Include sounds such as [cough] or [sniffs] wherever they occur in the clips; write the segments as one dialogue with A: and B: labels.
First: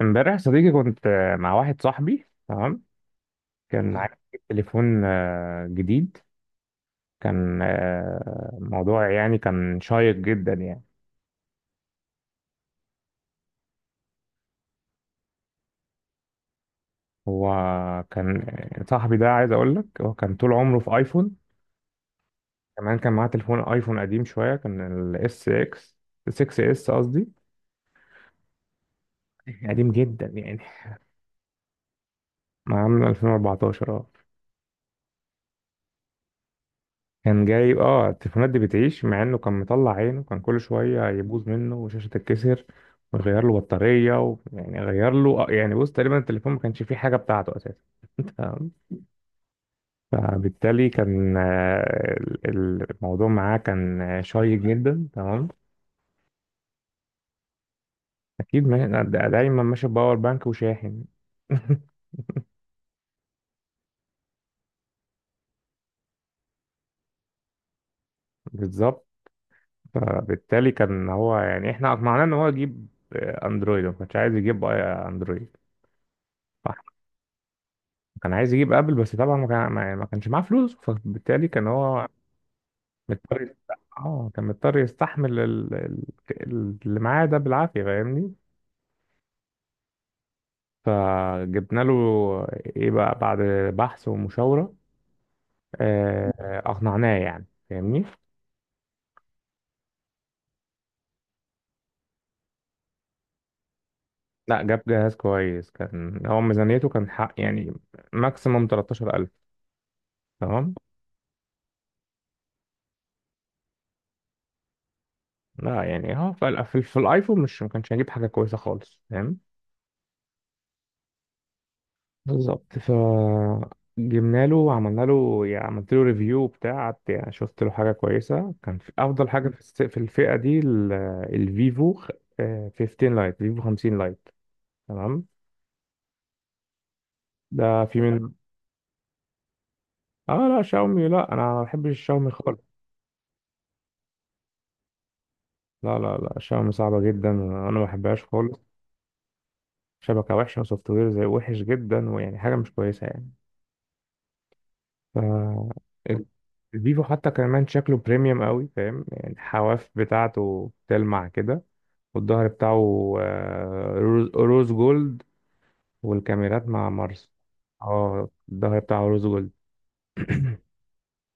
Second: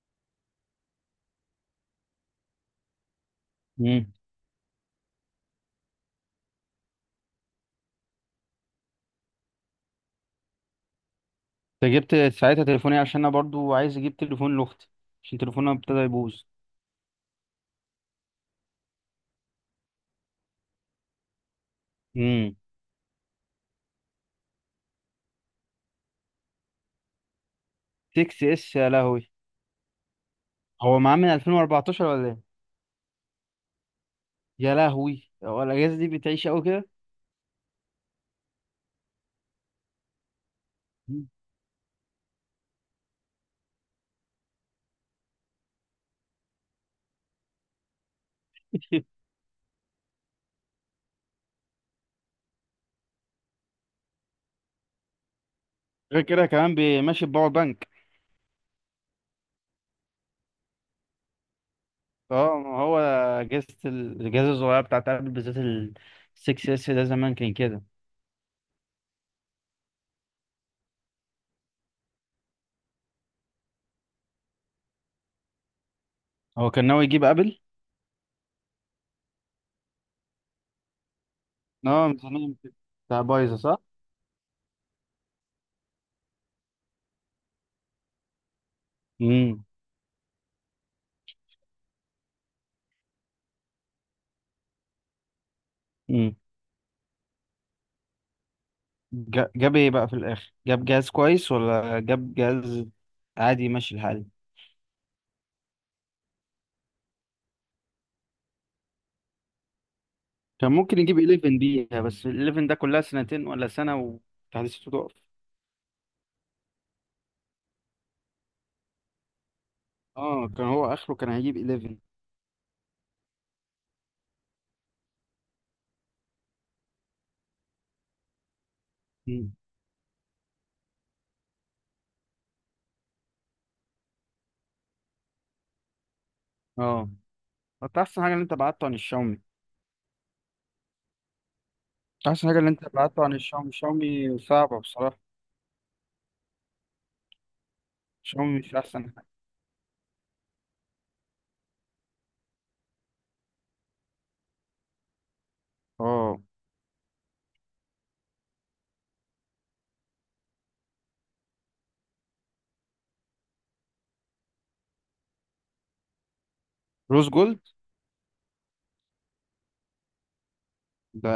A: امبارح يا صديقي كنت مع واحد صاحبي. تمام. كان
B: مم.
A: عايز يجيب تليفون جديد. كان موضوع يعني كان شيق جدا يعني.
B: انت جبت ساعتها تليفوني عشان انا برضو عايز اجيب تليفون لاختي، عشان تليفونها ابتدى يبوظ.
A: هو كان آه، صاحبي ده، عايز اقول لك، هو كان طول عمره في ايفون.
B: امم
A: كمان كان معاه تليفون ايفون قديم شويه. كان الاس اكس، 6 اس قصدي،
B: 6 اس، يا لهوي.
A: قديم جدا يعني،
B: هو معاه من 2014 ولا ايه؟
A: معاه من 2014.
B: يا لهوي، هو الاجهزه دي بتعيش قوي كده.
A: كان جايب اه التليفونات دي بتعيش، مع انه كان مطلع عينه، كان كل شويه
B: مم.
A: يبوظ منه وشاشه تتكسر ويغير له بطاريه يعني غير له يعني بص تقريبا التليفون ما كانش فيه حاجه بتاعته اساسا. تمام.
B: [laughs]
A: فبالتالي كان الموضوع معاه كان شيق جدا. تمام.
B: غير كده كمان ماشي بباور بانك.
A: اكيد ما... دا- دايما ماشي باور بانك وشاحن. [laughs]
B: اه ما هو اجهزه الاجهزه الصغيره بتاعت ابل، بالذات ال 6 اس ده زمان كان كده.
A: بالظبط. فبالتالي كان هو يعني احنا اقنعناه ان هو يجيب اندرويد. ما كانش عايز يجيب اندرويد.
B: هو كان ناوي يجيب ابل.
A: كان عايز يجيب ابل، بس طبعا ما كانش معاه فلوس، فبالتالي كان هو
B: اه، ميزانيه بتاع
A: مضطر
B: بايظه،
A: يست-
B: صح.
A: اه كان مضطر يستحمل اللي معاه ده بالعافية، فاهمني.
B: امم.
A: فجبنا له، ايه بقى، بعد بحث ومشاورة، آه، اقنعناه يعني، فاهمني.
B: جاب ايه بقى في الاخر، جاب جهاز كويس ولا جاب جهاز عادي ماشي الحال؟
A: لا، جاب جهاز كويس. كان هو ميزانيته كان حق يعني ماكسيموم 13,000.
B: كان
A: تمام.
B: ممكن يجيب 11 بيها، بس ال 11 ده كلها سنتين ولا سنة وتحديثاته تقف.
A: لا يعني هو في الايفون مش ما كانش هيجيب حاجة كويسة خالص، فاهم.
B: اه كان هو اخره كان هيجيب 11.
A: بالظبط. ف جبنا له وعملنا له، يعني عملت له ريفيو بتاع، قعدت يعني شفت له حاجه كويسه، كان في افضل حاجه
B: مم.
A: في الفئه دي، ال- الفيفو خ- آه، 15 لايت فيفو 50 لايت. تمام.
B: اه،
A: ده
B: انت
A: في
B: احسن
A: من.
B: حاجة اللي انت بعته عن الشاومي.
A: اه لا شاومي، لا، انا ما بحبش الشاومي
B: احسن حاجة
A: خالص.
B: اللي انت بعته عن الشاومي، الشاومي صعبة بصراحة.
A: لا شاومي صعبه جدا، انا ما بحبهاش
B: الشاومي
A: خالص.
B: مش احسن حاجة.
A: شبكه وحشه، وسوفت وير زي وحش جدا، ويعني حاجه مش كويسه يعني. ف ال-
B: اه،
A: الفيفو حتى كمان شكله بريميوم قوي، فاهم يعني، الحواف بتاعته بتلمع كده. والظهر بتاعه روز جولد. والكاميرات مع مارس.
B: روز جولد،
A: اه الظهر بتاعه روز جولد. [clears throat]
B: ده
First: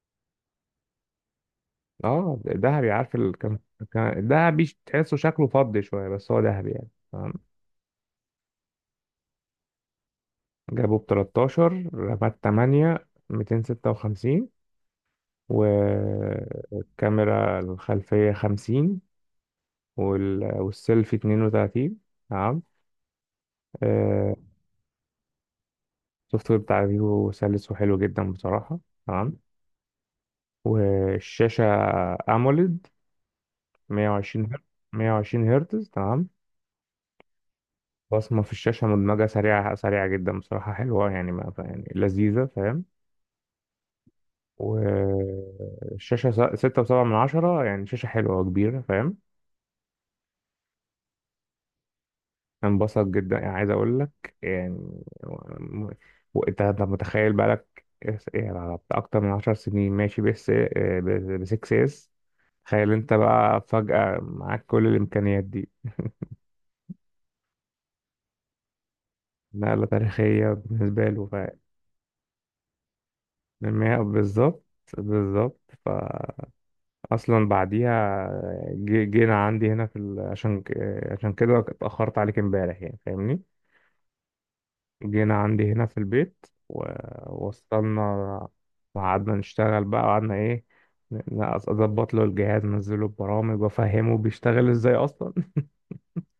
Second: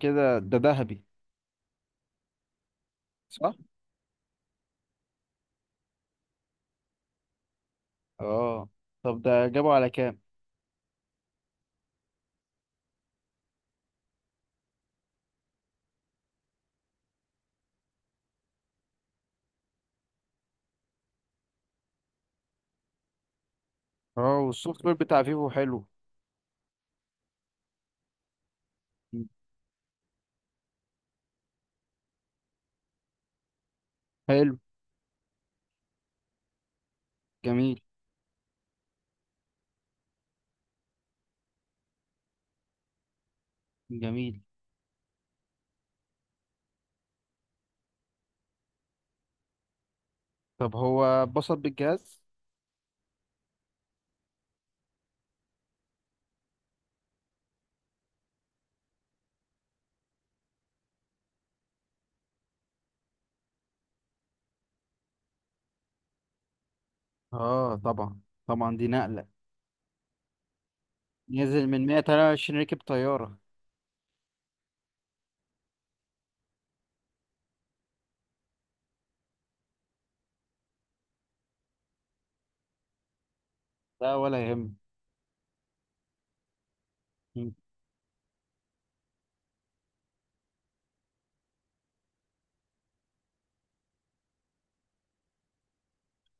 B: كده ده ذهبي،
A: اه ذهبي. عارف ال...
B: صح.
A: كان كان- الذهبي تحسه شكله فضي شويه، بس هو ذهبي يعني. تمام.
B: اه، طب ده جابه على كام؟
A: جابوا ب 13، رامات 8، 256. والكاميرا الخلفيه 50، والسيلفي 32. تمام. آه،
B: اه، والسوفت وير بتاع فيفو حلو.
A: السوفت وير بتاع فيفو سلس وحلو جدا بصراحة.
B: مم.
A: تمام. والشاشة أموليد، 120
B: حلو.
A: هرتز. 120 هرتز. تمام.
B: جميل.
A: بصمة في الشاشة مدمجة، سريعة جدا بصراحة، حلوة يعني، ما يعني لذيذة، فاهم.
B: جميل،
A: والشاشة ستة وسبعة من عشرة، يعني شاشة حلوة وكبيرة، فاهم.
B: طب هو اتبسط بالجهاز؟
A: انبسط جدا يعني، عايز اقول لك يعني. و- وانت هتبقى متخيل، بقالك يعني على بتاع اكتر من عشر سنين ماشي، بس ب 6 اس. تخيل انت بقى فجأة معاك كل الامكانيات دي.
B: اه، طبعا طبعا، دي نقلة.
A: نقلة تاريخية بالنسبة له. ف
B: نزل من 123 ركب طيارة.
A: بالظبط. بالظبط. فأصلا بعديها جينا عندي هنا عشان عشان كده اتأخرت عليك امبارح يعني، فاهمني.
B: لا ولا يهم.
A: جينا عندي هنا في البيت، ووصلنا وقعدنا نشتغل بقى، وقعدنا ايه، اظبط له الجهاز، انزله البرامج، وافهمه بيشتغل ازاي اصلا.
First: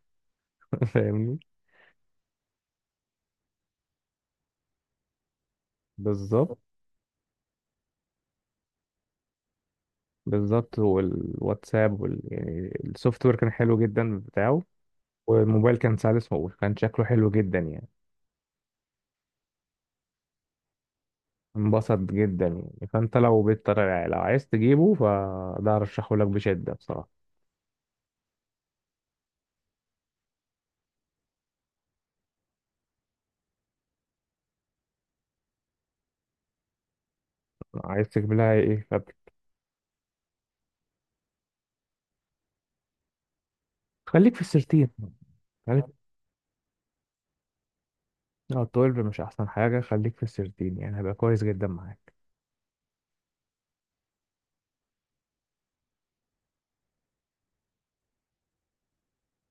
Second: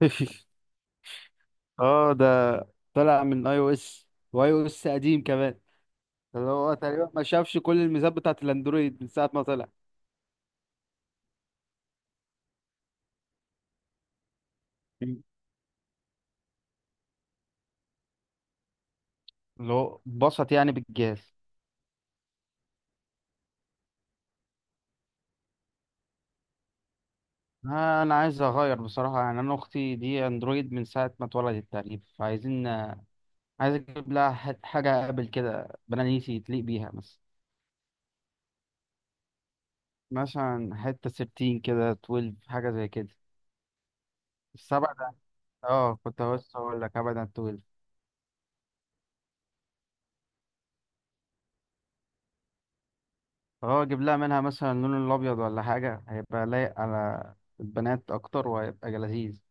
B: [laughs]
A: [laughs] فاهمني.
B: اه، ده طلع من اي او اس، واي او اس قديم كمان، اللي
A: بالظبط.
B: هو تقريبا ما شافش كل الميزات بتاعت الاندرويد من ساعة ما طلع.
A: بالظبط. يعني السوفت وير كان حلو جدا بتاعه.
B: مم.
A: والموبايل كان سلس وكان شكله حلو جدا يعني.
B: اللي هو اتبسط يعني بالجهاز.
A: انبسط جدا يعني. فانت لو بتطلع، لو عايز تجيبه، فده ارشحه لك بشدة بصراحة.
B: انا عايز اغير بصراحة، يعني انا اختي دي اندرويد من ساعة ما اتولدت تقريبا، فعايزين، عايز اجيب لها حاجة ابل كده بنانيسي تليق بيها مثلا.
A: عايز تجيب لها ايه؟
B: مثلا حتة 13 كده، 12، حاجة زي كده.
A: خليك في السيرتين.
B: السبعة ده.
A: خليك،
B: اه كنت لسه هقول لك أبدا 12.
A: اه 12 مش احسن حاجة، خليك في ال 13، يعني هيبقى كويس جدا معاك.
B: اه، أجيب لها منها مثلا اللون الأبيض ولا حاجة، هيبقى لايق على البنات أكتر وهيبقى لذيذ.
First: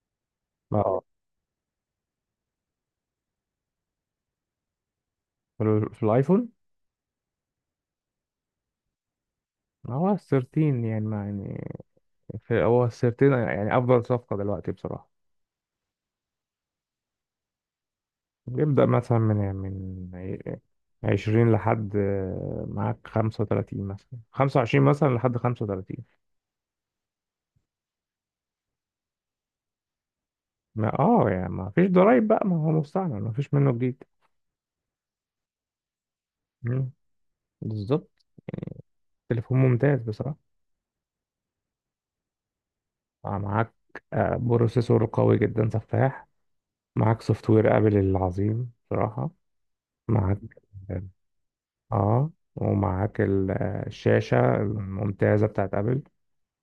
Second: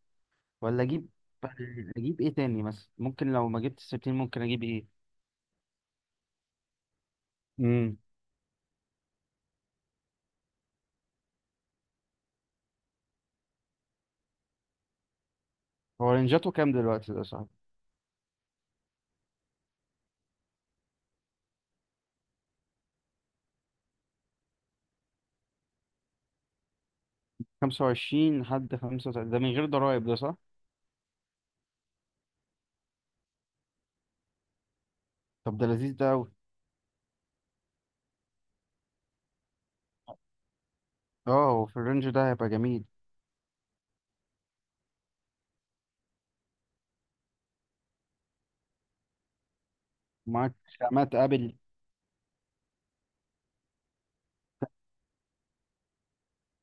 B: ولا
A: اه
B: أجيب؟ [laughs] أجيب إيه تاني مثلا؟ ممكن لو ما جبت 13 ممكن أجيب إيه؟
A: في الايفون
B: امم.
A: هو ال 13، يعني ما يعني، هو ال 13 يعني افضل صفقة دلوقتي بصراحة.
B: هو رينجاته كام دلوقتي ده، صح؟
A: بيبدأ مثلا من عشرين لحد معاك خمسة وتلاتين، مثلا خمسة وعشرين مثلا لحد خمسة وتلاتين.
B: 25 لحد 35، ده من غير ضرايب، ده صح؟
A: ما اه يعني ما فيش ضرايب بقى، ما هو مستعمل، ما فيش منه جديد.
B: طب ده لذيذ ده أوي.
A: مم. بالظبط. تليفون ممتاز بصراحة.
B: اه، هو في الرينج ده هيبقى جميل.
A: معاك بروسيسور قوي جدا، سفاح. معاك سوفت وير ابل العظيم بصراحة. معاك،
B: معاك خامات أبل.
A: اه، ومعاك الشاشة الممتازة بتاعت ابل.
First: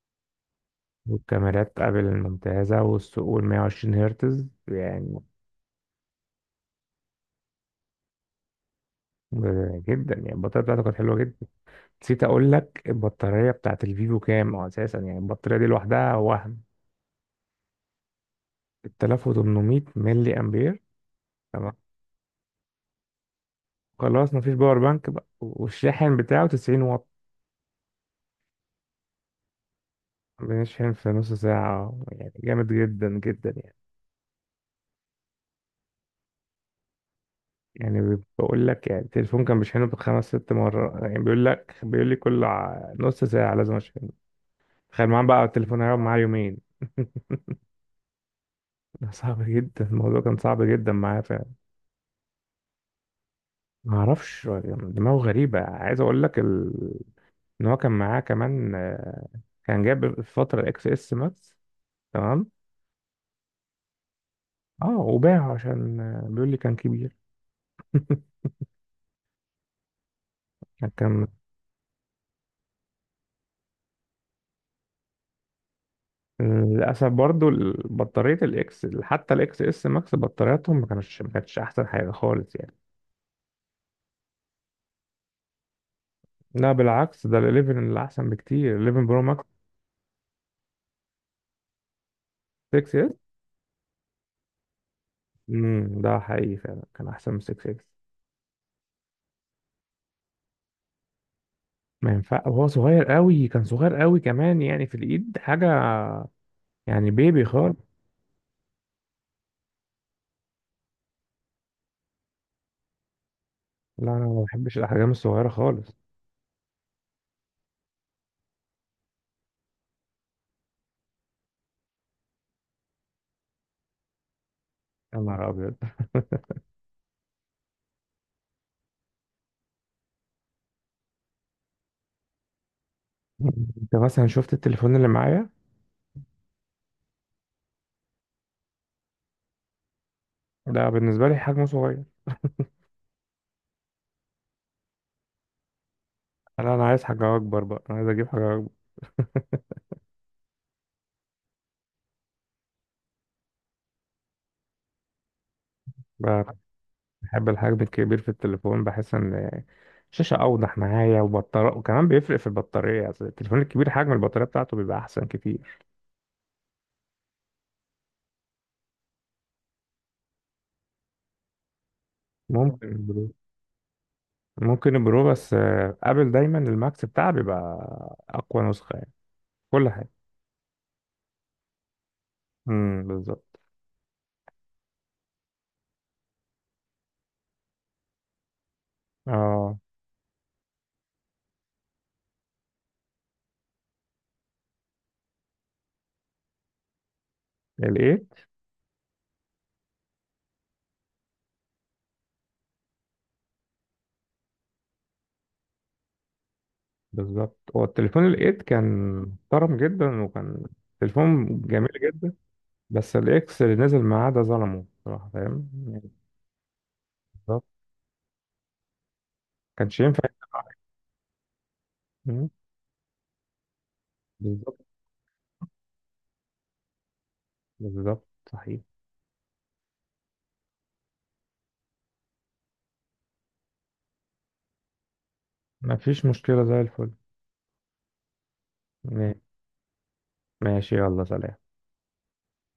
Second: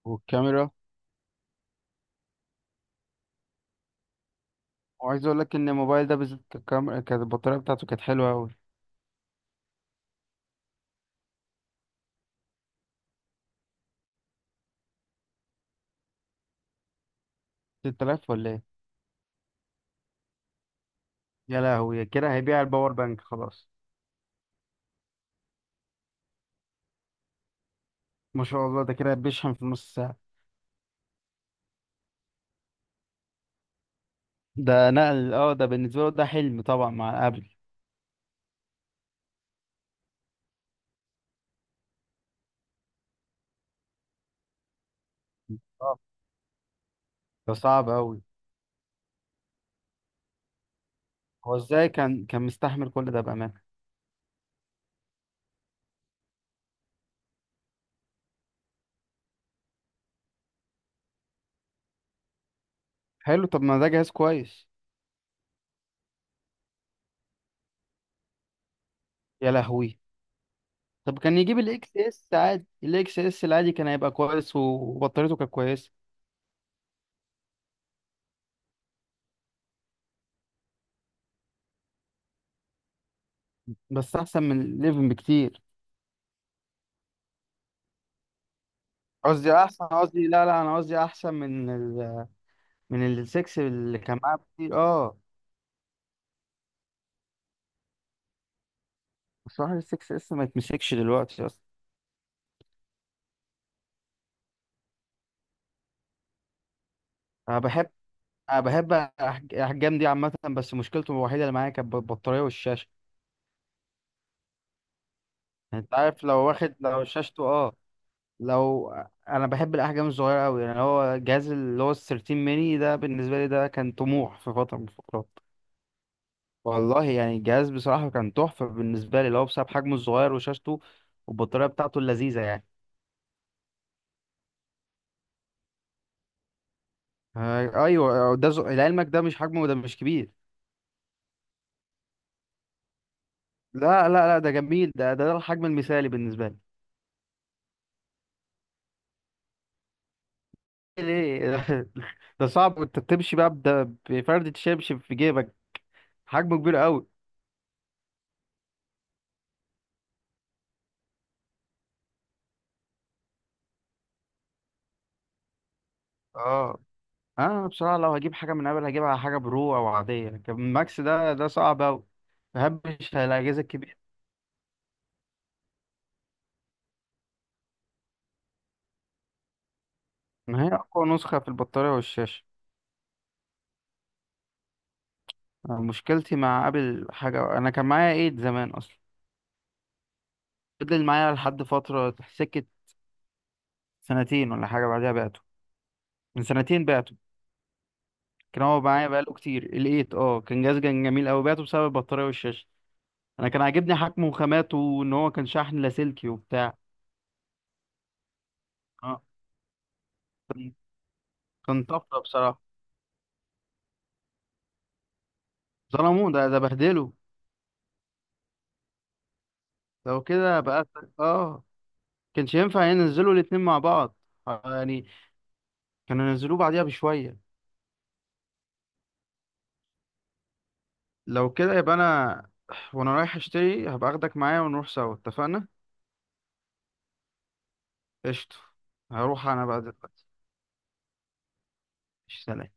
B: والكاميرا.
A: والكاميرات ابل الممتازة، والثقوب، 120 هرتز يعني.
B: وعايز اقول لك ان الموبايل ده بالذات الكاميرا كانت، البطاريه بتاعته كانت حلوه قوي.
A: جدا، يعني البطارية بتاعته كانت حلوة جدا. نسيت اقول لك البطارية بتاعت الفيفو كام، اساسا يعني البطارية دي لوحدها وهم،
B: 6000 ولا ايه؟
A: 3800 ملي امبير.
B: يا
A: تمام.
B: لهوي، كده هيبيع الباور بانك خلاص.
A: خلاص مفيش باور بانك بقى، والشاحن بتاعه 90 واط.
B: ما شاء الله، ده كده بيشحن في نص ساعه.
A: بنشحن في نص ساعة، يعني جامد جدا جدا يعني.
B: ده نقل، اه، ده بالنسبه له ده حلم طبعا مع ابل.
A: يعني بقول لك يعني، التليفون كان بيشحنه بخمس ست مرات يعني، بيقول لك، بيقول لي كل نص ساعة لازم اشحنه. تخيل معاه بقى التليفون هيقعد
B: اه،
A: معاه يومين. [laughs]
B: ده صعب قوي.
A: ده صعب جدا، الموضوع كان صعب جدا معاه فعلا.
B: هو ازاي كان مستحمل كل ده بامانه؟
A: ما اعرفش هو دماغه غريبة. عايز اقول لك ان هو كان معاه كمان، كان جاب في فترة الاكس اس ماكس. تمام.
B: حلو، طب ما ده جهاز كويس.
A: اه وباعه عشان، بيقول لي كان كبير.
B: يا لهوي.
A: [laughs]
B: طب
A: كان.
B: كان يجيب الاكس اس عادي، الاكس اس العادي كان هيبقى كويس وبطاريته كانت كويسه.
A: للاسف برضو بطارية الاكس، حتى الاكس اس ماكس، بطارياتهم ما كانتش احسن حاجة خالص يعني.
B: بس احسن من ال11 بكتير.
A: لا بالعكس، ده ال 11 اللي احسن بكتير، 11 برو ماكس.
B: قصدي احسن، قصدي، لا لا، انا قصدي احسن من
A: 6 اس.
B: السكس اللي كان معاه كتير، اه.
A: ده حقيقي، فعلا كان احسن من 6 اس.
B: بصراحة السكس لسه ما يتمسكش دلوقتي اصلا.
A: ما ينفع، وهو صغير قوي، كان صغير قوي كمان، يعني في الايد حاجه، يعني بيبي
B: انا
A: خالص.
B: بحب انا بحب احجام دي عامة، بس مشكلته الوحيدة اللي معايا كانت البطارية والشاشة.
A: لا انا ما بحبش الاحجام الصغيره
B: يعني
A: خالص.
B: انت عارف لو واخد، لو شاشته، اه، لو، انا بحب الاحجام الصغيرة قوي، يعني هو الجهاز اللي هو ال 13 ميني ده بالنسبة لي ده كان طموح في فترة من
A: يا
B: الفترات.
A: نهار ابيض.
B: والله يعني الجهاز بصراحة كان تحفة بالنسبة لي، اللي هو بسبب حجمه الصغير وشاشته والبطارية بتاعته اللذيذة يعني.
A: [laughs] انت مثلا شفت التليفون اللي معايا؟
B: ايوه، ده لعلمك ده مش حجمه، ده مش كبير.
A: ده بالنسبه لي حجمه صغير.
B: لا لا لا، ده جميل، ده الحجم المثالي بالنسبة لي.
A: انا عايز حاجه اكبر بقى، انا عايز اجيب حاجه
B: ليه؟ [laughs] ده صعب، انت بتمشي بقى بده بفردة شبشب في جيبك.
A: اكبر.
B: حجمه كبير قوي.
A: بحب الحجم الكبير في التليفون، بحس ان الشاشة أوضح معايا، وبطارية، وكمان بيفرق في البطارية، أصل التليفون الكبير حجم البطارية بتاعته بيبقى أحسن كتير.
B: اه، انا بصراحة لو هجيب حاجة من ابل هجيبها حاجة برو او عادية، لكن ماكس ده صعب قوي.
A: ممكن
B: مبحبش
A: البرو.
B: الاجهزة الكبيرة.
A: ممكن البرو، بس أبل دايما الماكس بتاعها بيبقى أقوى نسخة يعني، كل حاجة.
B: ان هي اقوى نسخة في البطارية والشاشة.
A: بالظبط.
B: أنا مشكلتي مع ابل حاجة، انا كان معايا ايد زمان اصلا.
A: اه
B: فضل معايا لحد فترة سكة، سنتين ولا حاجة بعدها بعته، من سنتين بعته.
A: الإيت.
B: كان هو معايا بقاله كتير الايت، اه، كان جهاز، كان جميل قوي، بعته بسبب البطاريه والشاشه. انا كان عاجبني حجمه وخاماته وان هو كان شحن لاسلكي وبتاع.
A: بالظبط، هو التليفون الإيت كان
B: اه،
A: محترم جدا، وكان تليفون
B: كان
A: جميل
B: طفره
A: جدا.
B: بصراحه.
A: بس الإكس اللي نزل معاه ده ظلمه بصراحة، فاهم يعني.
B: ظلموه، ده بهدله.
A: بالظبط. كانش
B: لو
A: ينفع.
B: كده بقى، اه،
A: مم،
B: كانش ينفع ينزلوا الاتنين مع بعض.
A: بالظبط.
B: يعني كانوا ينزلوه بعديها بشويه.
A: بالظبط صحيح.
B: لو كده يبقى انا [sniffs] وانا رايح اشتري هبقى اخدك معايا ونروح سوا، اتفقنا.
A: مفيش مشكلة زي الفل.
B: قشطه. هروح انا بقى دلوقتي.
A: ماشي، يلا سلام.
B: سلام.